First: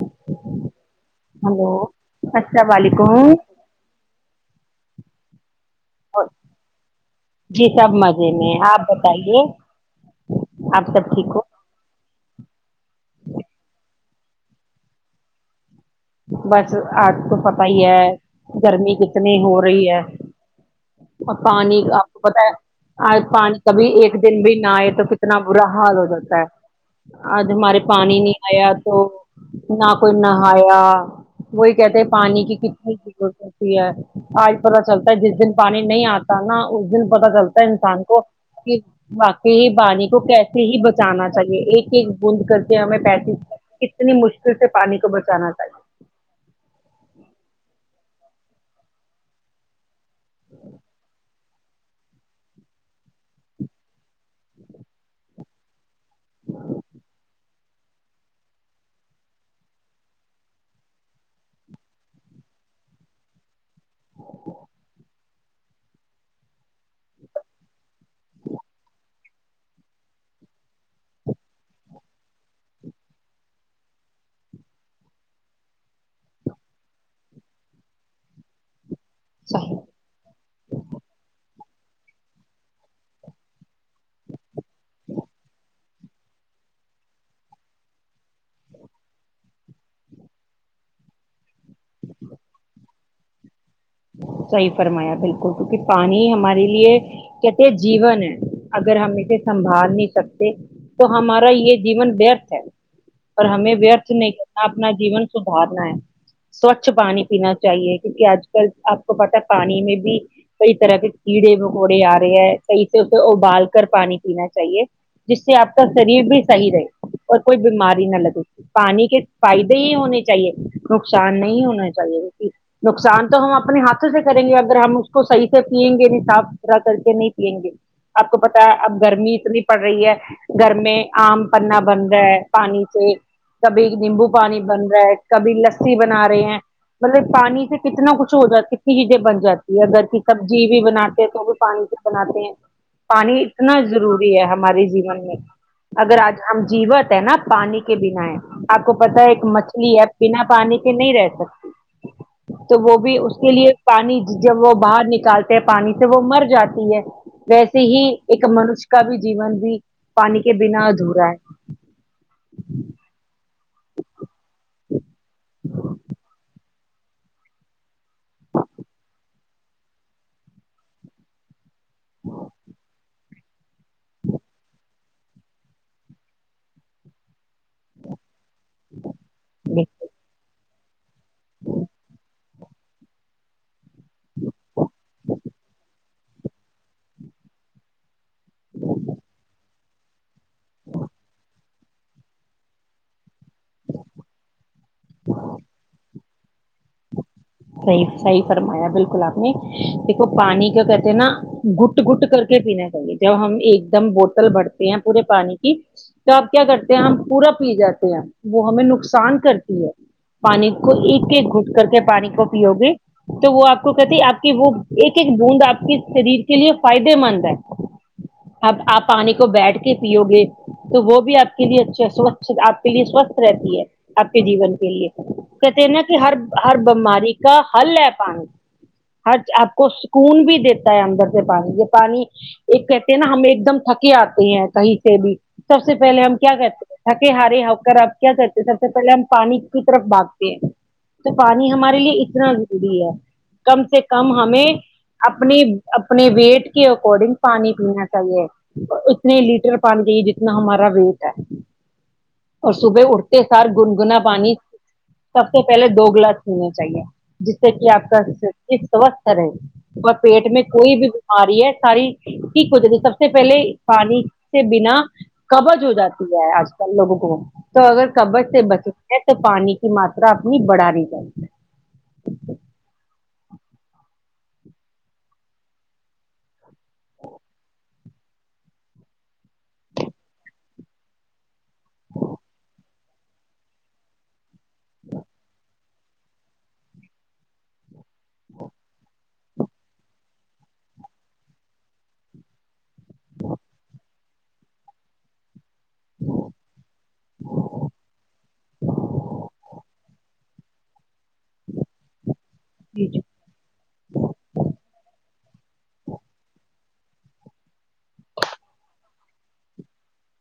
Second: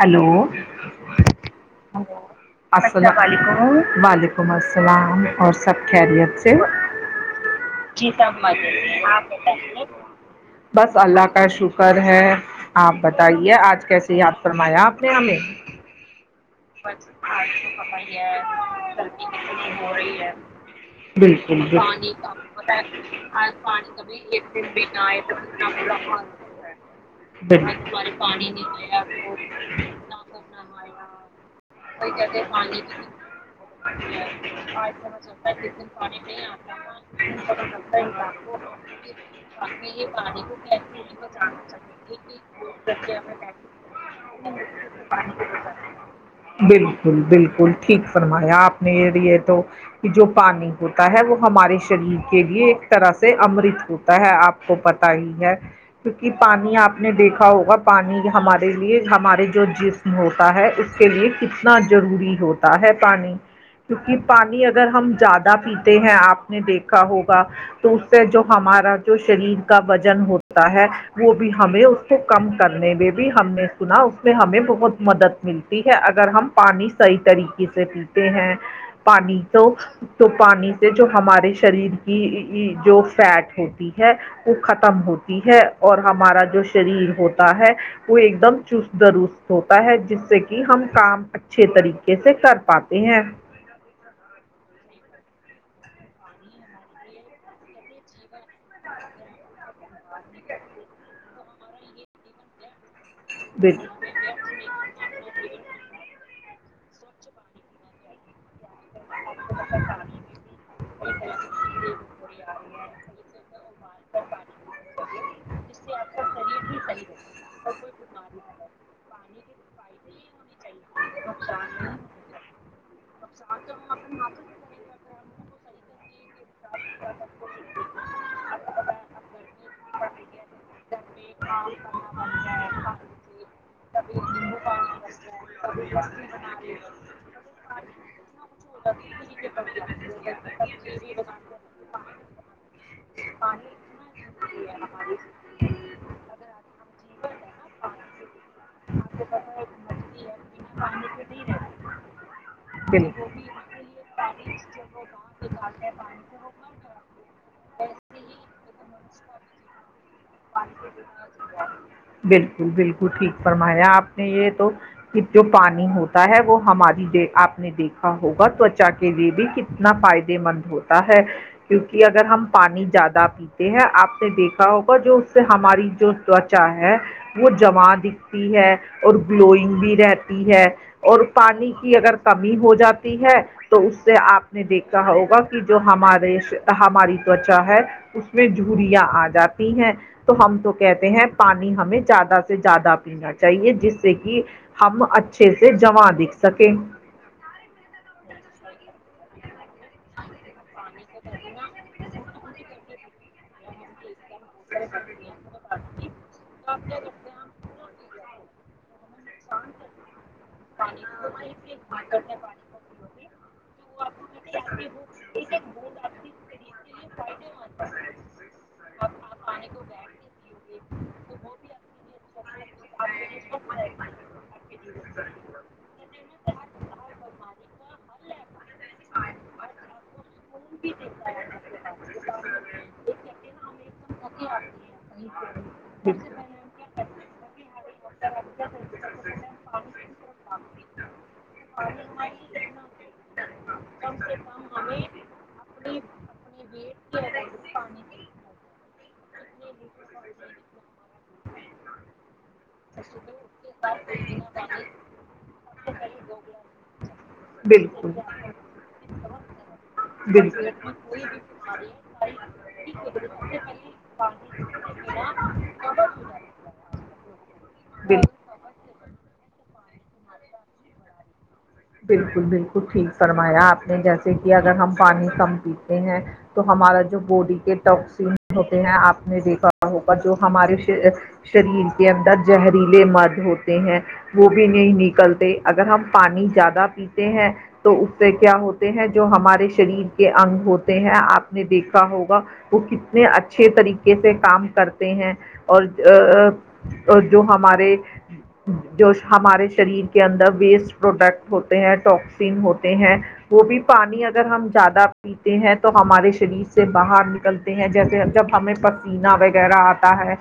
hello hello السلام علیکم وعلیکم السلام اور سب خیریت سے سب [unintelligible] جی مزے میں آپ بتائیے آپ بس سب اللہ ٹھیک ہو کا شو کر ہے آپ بتائیے آج کیسے یاد فرمایا آپ نے ہمیں بس آج تو پت ہی مائی ہے گرکی گرمی کتنی ہو رہی ہے اور پانی آپ کو پتا ہے پانی کبھی ایک دن بھی نہ آئے تو کتنا برا حال ہو جاتا ہے آج ہمارے پانی نہیں آیا تو ن کوئی نہ ہایا وہی کہتے ہیں پانی کی کتنی ضورت ہوتی ہے آج پتا چلتا ہے جس دن پانی نہیں آتا نا اس دن پتا چلتا ہے انسان کو کہ باقی ہی بانی کو کیسے سے ہی بچانا چاہیے ایک ایک بوند کر کے ہمیں پیس کتنی مشکل سے پانی کو بچانا چاہیے بالکل بالکل ٹھیک فرمایا آپ نے یہ تو کہ جو پانی ہوتا ہے وہ ہمارے شریر کے لیے ایک طرح سے امرت ہوتا ہے آپ کو پتا ہی ہے کیونکہ پانی آپ نے دیکھا ہوگا پانی ہمارے لیے ہمارے جو جسم ہوتا ہے اس کے لیے کتنا ضروری ہوتا ہے پانی کیونکہ پانی اگر ہم زیادہ پیتے ہیں آپ نے دیکھا ہوگا تو اس سے جو ہمارا جو شریر کا وزن ہوتا ہے وہ بھی ہمیں اس کو کم کرنے میں بھی ہم نے سنا اس میں ہمیں بہت مدد ملتی ہے اگر ہم پانی صحیح طریقے سے پیتے ہیں پانی تو صحیح تو پانی سے جو ہمارے شریر کی جو فیٹ ہوتی ہے وہ ختم ہوتی ہے اور ہمارا جو شریر ہوتا ہے وہ ایک دم چست درست ہوتا ہے جس سے کہ ہم کام اچھے طریقے سے کر پاتے ہیں صحیح فرمایا بالکل کیونکہ پانی ہمارے لیے کہتے جیون ہے اگر ہم اسے سنبھال نہیں سکتے تو ہمارا یہ جیون ورتھ ہے اور ہمیں بالکل ورتھ نہیں کرنا اپنا جیون سدھارنا ہے سوچھ پانی پینا چاہیے کیونکہ آجل آپ کو پتاہ پانی میں بھی کئی طرح کے کیڑے وکوڑے آ رہے ہیں صحیح سے پہ ابال کر پانی پینا چاہیے جس سے آپ کا شریر بھی صحیح رہے اور کوئی بیماری نہ لگے پانی کے فائدے ہی ہونے چاہیے نقصان نہیں ہونا چاہیے نقصان تو ہم اپنے ہاتھوں سے کریں گے اگر ہم اس کو صحیح سے پییں گے نصااب رح کر کے نہیں پیئیں گے آپ کو پتا ہے اب گرمی اتنی پڑ رہی ہے گھر میں آم پنا بن رہا ہے پانی سے کبھی نیمبو پانی بن رہا ہے کبھی لسی بنا رہے ہیں مطلب پانی سے کتنا کچھ ہو کتنی چیزیں بن جاتی ہے اگر کہ سبزی بھی بناتے ہیں تو بھی پانی سے بناتے ہیں پانی اتنا ضروری ہے ہمارے جیون میں اگر آج ہم جیوت ہے نا پانی کے بنا ہے آپ کو پتا ہے ایک مچھلی ہے بنا پانی کے نہیں رہ سکتی تو وہ بھی اس کے لیے پانی جب وہ باہر نکالتے ہیں پانی سے وہ مر جاتی ہے ویسے ہی ایک منش کا بھی جیون بھی پانی کے بنا ادھورا ہے بالکل بالکل ٹھیک فرمایا آپ نے یہ تو جو پانی ہوتا ہے وہ ہماری آپ نے دیکھا ہوگا تچا کے لیئے بھی ک تنا فائدے مند ہوتا ہے کیونکہ اگر ہم پانی زیادہ پیتے ہے آپ نے دیکھا ہوگا جو اس سے ہماری جو تچا ہے وہ جمع دکھ ہے اور گلوئنگ ہے بھی رہتی ہے اور پانی کی اگر کمی ہو جاتی ہے تو اس سے آپ نے دیکھا ہوگا کی جو ہمارے اس ہماری تچا ہے اس میں جھوریاں آ جاتی ہیں تو ہم تو کہتے ہیں پانی ہمیں زیادہ سے زیادہ پین چاہیے جس سے کی ہم اچھے سے جماں دکھ سکیں صحی صحی فرمایا بالکل آپ نے دیکھو پانی کا کہتے ہیں نا گٹ گٹ کر کے پینا چاہیے جب ہم ایک دم بو تل بھرتے ہیں پورے پانی کی تو آپ کیا کرتے ہیں ہم پورا پی جاتے ہیں وہ ہمیں نقص سان کرتی ہے پانی کو ایک ایک گھٹ کر کے پانی کو ہوگی تو وہ آپ کو کہتے آپ کی وہ ایک ایک بوند آپ کے شریر کے لیے فائدے مند ہے اب آپ پانی کو بیٹھ کے پیو گے تو وہ بھی آپ کے لیے اچھے سوچھ آپ کے لیے سوستھ رہتی ہے آپ کے جیون کے لیے کہتے ہیں نہ کہ ہر ہر بیماری کا حل ہے پانی ہر آپ کو سکون بھی دیتا ہے اندر سے پانی یہ پانی ایک کہتے ہیں نا ہم ایک دم تھکے آتے ہیں کہیں سے بھی سب سے پہلے ہم کیا کہتے تھکے ہارے ہو کر اب کیا کہتے ہیں سب سے پہلے ہم پانی کی طرف باگتے تو پانی ہمارے لیے اتنا ضروری ہے کم سے کم ہمیں اپنے اپنے ویٹ کے اکارڈنگ پانی پینا چاہیے اتنے لیٹر پانی پیئے جتنا ہمارا ویٹ ہے اور صبح اٹھتے سار گنگنا پانی سب سے پہلے دو گلاس پینے چاہیے جس سے کہ آپ کا سوستھ رہے اور پیٹ میں کوئی بھی بیماری ہے ساری ٹھیک ہوتا سب سے پہلے پانی سے بنا قبض ہو جاتی ہے آج کل لوگوں کو تو اگر قبض سے بچ نہ ہیں تو پانی ماترا اپنی بڑھا نی چاہیے بالکل بالکل ٹھیک فرمایا آپ نے جیسے کہ اگر ہم پانی کم پیتے ہیں تو ہمارا جو باڈی کے ٹوکسین ہوتے ہیں آپ نے دیکھا ہو گا جو ہمارے شا شریر کے اندر زہریلے مد ہوتے ہیں وہ بھی نہیں نکلتے اگر ہم پانی زیادہ پیتے ہیں تو اس سے کیا ہوتے ہیں جو ہمارے شریر کے انگ ہوتے ہیں آپ نے دیکھا ہوگا وہ کتنے اچھے طریقے سے کام کرتے ہیں اور ا جو ہمارے جو ہمارے شریر کے اندر ویسٹ پروڈکٹ ہوتے ہیں ٹاکسین ہوتے جی ہیں جی وہ بھی پانی اگر ہم زیادہ تے ہیں تو ہمارے شریر سے سے باہر نکلتے ہیں جیسے جب ہمیں پسینہ وغیرہ آتا ہے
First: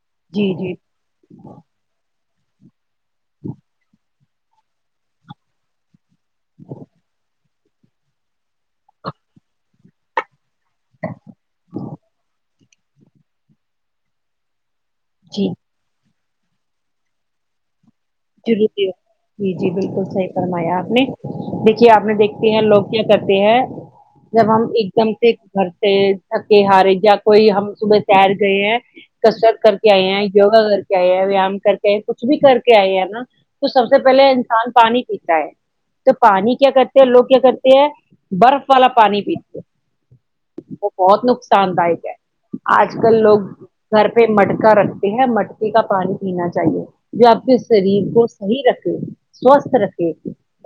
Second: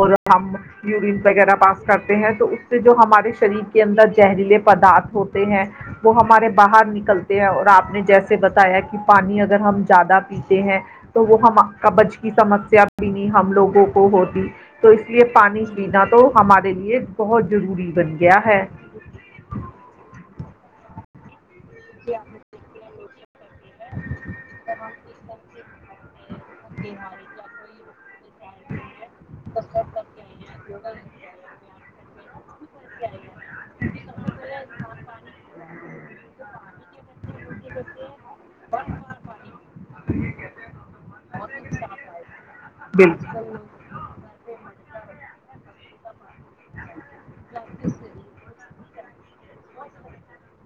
اور ہم جی جی یورین وغیرہ پاس کرتے ہیں تو اس سے جو ہمارے شریر کے اندر زہریلے پدارتھ ہوتے ہیں وہ ہمارے باہر نکلتے ہیں اور آپ نے جیسے بتایا کہ پانی اگر ہم زیادہ پیتے ریر ہیں تو وہ ہم قبض کی سمسیا بھی نہیں ہم لوگوں کو ہوتی تو اس لیے جی پانی پینا تو ہمارے لیے بہت ضروری بن گیا ہے جرور ج جی جی بالکل صحی فرمایا آپ نے دیکھیے آپ نے دیکھتے ہیں لوگ کیا کرتے ہیں جب ہم ایک دم سے گھر سے تھک ہارے یا کوئی ہم صبح سیر گئے ہیں کسرت کر کے آئے ہیں یوگا کر کے آئے ہیں ویام کر کے آئے ہیں کچھ بھی کر کے آئے ہیں تو نہ تو سب سے پہلے انسان پانی پیتا ہے تو پانی کیا کرتے ہیں لوگ کیا کرتے ہیں برف والا پانی پیتے وہ بہت نقصان دائک ہے آج بالکل کل لوگ گھر پہ مٹکا رکھتے ہیں مٹکے کا پانی پینا چاہیے جو آپ کے شریر کو صحیح رکھے سوستھ رکھے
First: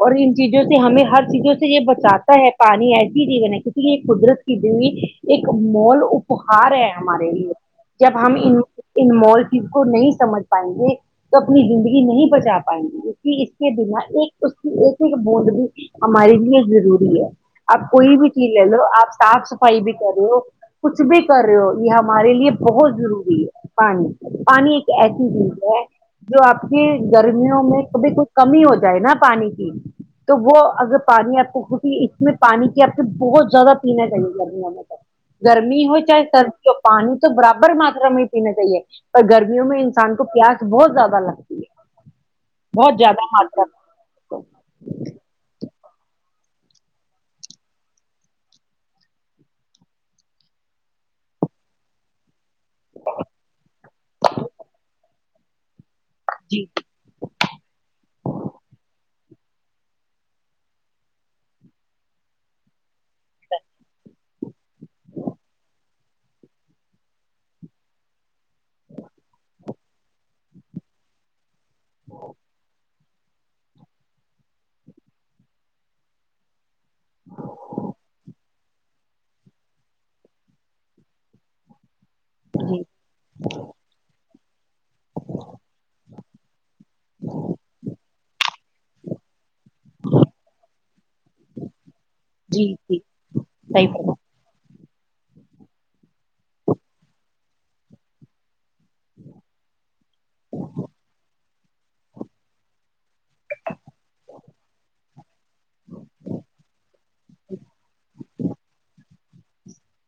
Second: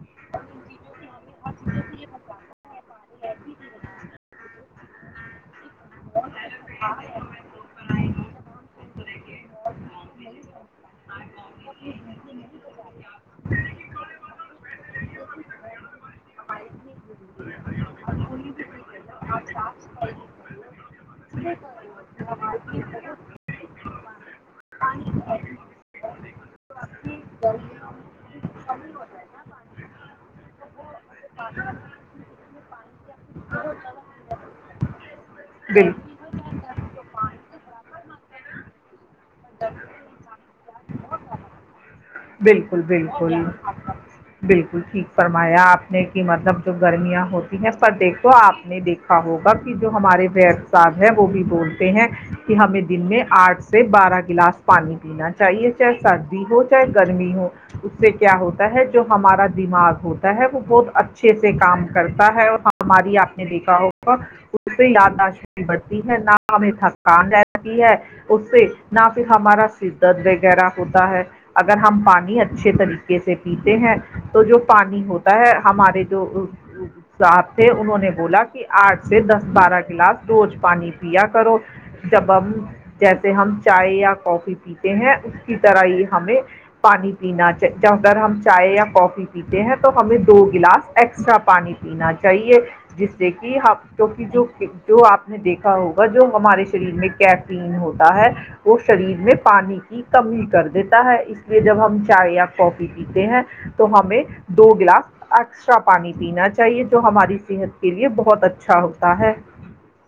اور ان چیزوں سے ہمیں ہر چیزوں سے یہ بچاتا ہے پانی ایسی چیز ہے نا کسی قدرت کی دی ہوئی ایک مول اپھار ہے ہمارے لیے جب ہم ان انمول چیز کو نہیں سمجھ پائیں گے تو اپنی زندگی نہیں بچا پائیں گی کی کہ اس کے بنا ایک اس کی ایک ایک بوڈ بھی ہمارے لیے ضروری ہے آپ کوئی بھی چیز لے لو آپ صاف صفائی بھی کر لو کچھ بھی کر رہے ہو یہ ہمارے لیے بہت ضروری ہے پانی پانی ایک ایسی چیز ہے جو آپ گرمیوں میں کبھی کچھ کمی ہو جائے نا پانی کی تو وہ اگر پانی آپ کو ہوتی اس میں پانی کی آپ کو بہت زیادہ پینا چاہیے گرمیوں میں تک گرمی ہو چاہے سردی ہو پانی تو برابر ماترا میں ہی پینا چاہیے اور گرمیوں میں انسان کو پیاس بہت زیادہ لگتی ہے بالکل بہت زیادہ بالکل ماترا میں بالکل ٹھیک فرمایا آپ نے کہ مطلب جو گرمیاں ہوتی ہیں پر دیکھو آپ نے دیکھ کھا ہوگا کہ جو ہمارے وید صاحب ہے وہ بھی بولتے ہیں کہ ہمیں دن میں آٹھ سے بارہ گلاس پانی پینا چاہیے چاہے سردی ہو جی چاہے گرمی ہو اس سے کیا ہوتا ہے جو ہمارا دماغ ہوتا ہے وہ بہت اچھے سے کام کرتا ہے اور ہماری آپ نے دیکھا ہوگا اس پہ یادداشت بھی بڑھتی ہے نہ ہمیں تھکان رہتی ہے اس سے نہ پھر ہمارا سر درد وغیرہ ہوتا ہے اگر ہم پانی اچھا اچھے طریقے سے پیتے ہیں تو جو پانی ہوتا ہے ہمارے جو صاحب تھے انہوں نے بولا کہ آٹھ سے دس بارہ گلاس روز پانی پیا کرو جب ہم جی جیسے ہم چائے یا کافی پیتے ہیں اس کی طرح ہی ہمیں پانی پینا جہ تر ہم چائے یا کافی پی پتے ہیں تو ہمیں دو گلاس ایکسٹرا پانی پینا چاہیے جی جی جس سے کہ صحیح ہفتوں فرما کی جو جو آپ نے دیکھا ہوگا جو ہمارے شریر میں کیفین ہوتا ہے کو شریر میں پانی کی کمی کر دیتا ہے اس لیے جب ہم چائے یا کافی پیتے ہیں تو ہمیں دو گلاس ایکسٹرا پانی پینا چاہیے جو ہماری صحت کے لیے بہت اچھا ہوتا ہے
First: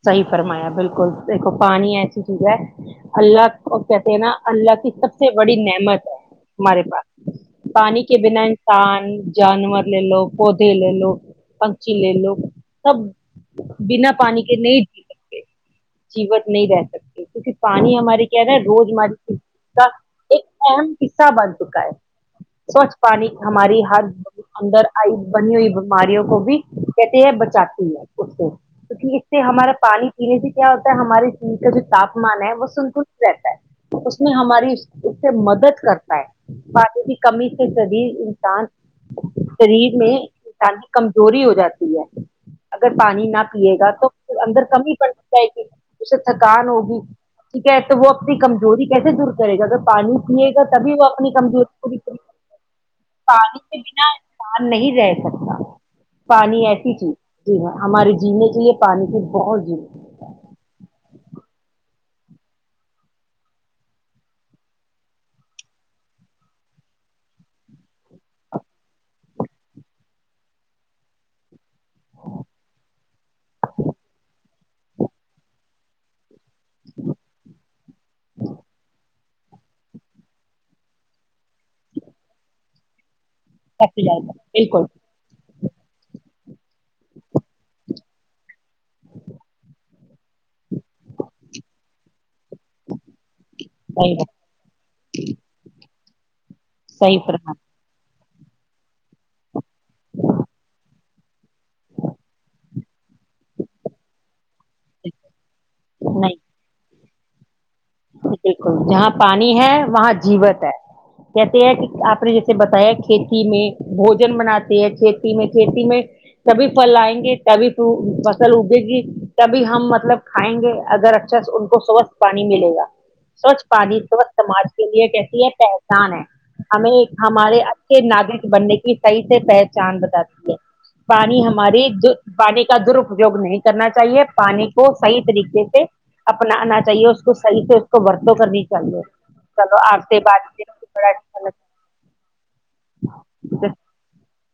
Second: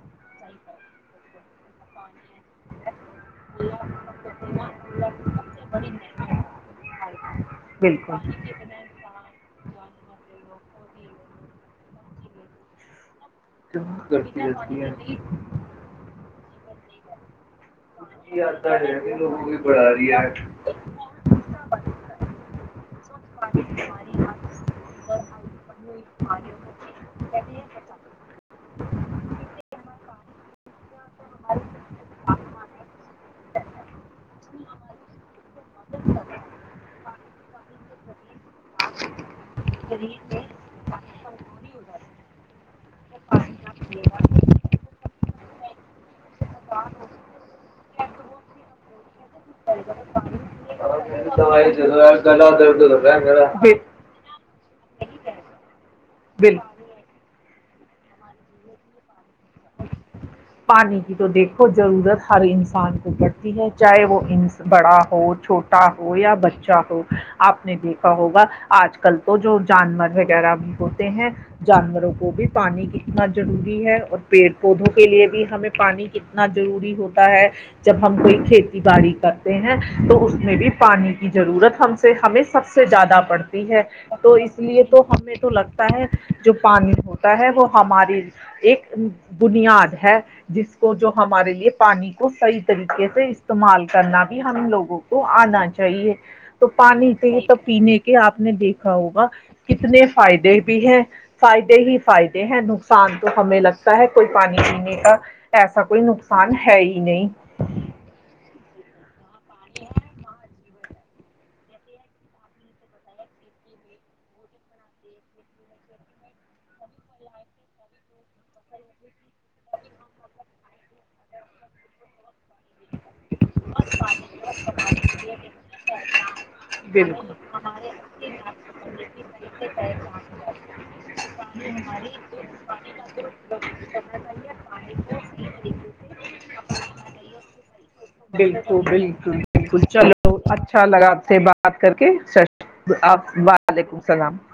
صحیح فرمایا بالکل دیکھو پانی ایسی چیز ہے اللہ کو کہتے ہیں نا اللہ کی سب سے بڑی نعمت ہے ہمارے پاس پانی بالکل کے بنا انسان جانور لے لو پودے لے لو پکشی لے لو سب [inaudible] ایک جی جیوت نہیں رہ سکتے کیونکہ پانی ہماری جی کیا نا آتا روز ہے بھی ہماری لوگوں کی کا بڑھا رہی ایک ہے اہم حصہ بن چکا ہے سوچھ پانی ہماری ہر اندر آئی بنی ہوئی بیماریوں کو بھی کہتے ہے بچاتی ہے اس سے کیونکہ اس سے ہمارا پانی پینے سے کیا ہوتا ہے ہمارے چین کا جو تاپمان ہے وہ سنکل رہتا ہے اس میں ہماری اس سے مدد کرتا ہے پانی کی کمی شری انسان شریر میں انسان کی کمزور ہو جاتی ہے اگر پانی نہ پیے گا تو اندر کمی پڑ جائے گی اسے تھکان ہوگی ٹھیک ہے تو وہ اپنی کمزوری کیسے دور کرے گا اگر پانی پیے گا تبھی وہ اپنی کمزوری دوائی کو بھی [unintelligible] انسان نہیں رہ سکتا پانی ایسی چیز جی ہمارے جینے کے لیے پانی کی بہت پانی کی تو دیکھو ضرورت ہر انسان کو پڑتی ہے چاہے وہ ان بڑا ہو چھوٹا ہو یا بچہ ہو آپ نے دیکھا ہوگا آج کل تو جو جانور وغیرہ بھی ہوتے ہیں جانوروں کو بھی پانی کتنا ضروری ہے اور پیڑ پودوں کے لیے بھی ہمیں پانی کتنا ضروری ہوتا ہے جب ہم کوئی کھیتی باڑی کر تے ہیں تو اس میں بھی پانی کی ضرورت ہم سے ہمیں سب سے زیادہ پڑتی ہے تو اس لیے تو ہمیں تو لگتا ہے جو پانی ہوتا ہے وہ ہماری ایک دنیا ہے جس کو جو ہمارے لیے پانی کو صحیح طریقے سے استعمال کرنا صحیح بھی ہم لوگوں کو آنا چاہیے تو پانی صحیح چاہیے فرما تو پینے کے کہ آپ نے دیکھا ہوگا کتنے فائدے بھی ہیں فائدے ہی فائدے ہیں نقصان تو ہمیں لگتا ہے کوئی پانی پینے کا ایسا کوئی نہیں نقصان ہے ہی نہیں بالکل جہاں پانی ہے وہاں جیوت ہے کہتے ہیں کہ آپ نے جیسے بتایا کھیتی میں بھوجن بناتے ہیں کھیتی میں کھیتی میں تبھی پھل آئیں گے تبھی فرو فصل اگے گی تبھی ہم مطلب کھائیں گے اگر اچھا ان کو سوستھ پانی ملے گا سوچھ پانی سوچھ سماج کے لیے کہتی ہے پہچان ہے ہمیں ہمارے سے ناگرک بننے کی صحیح سے پہچان بتاتی ہے پانی ہماری در پانی کا درپیوگ نہیں کرنا چاہیے پانی کو صحیح طریقے سے اپنانا چاہیے اس کو صحیح سے کو ورتوں کرنی چاہیے بالکل بالکل چلو [unintelligible] آٹتے بعد اچھا لگا آپ بڑا سے اچھا لگا بات کر کے [unintelligible] وعلیکم السلام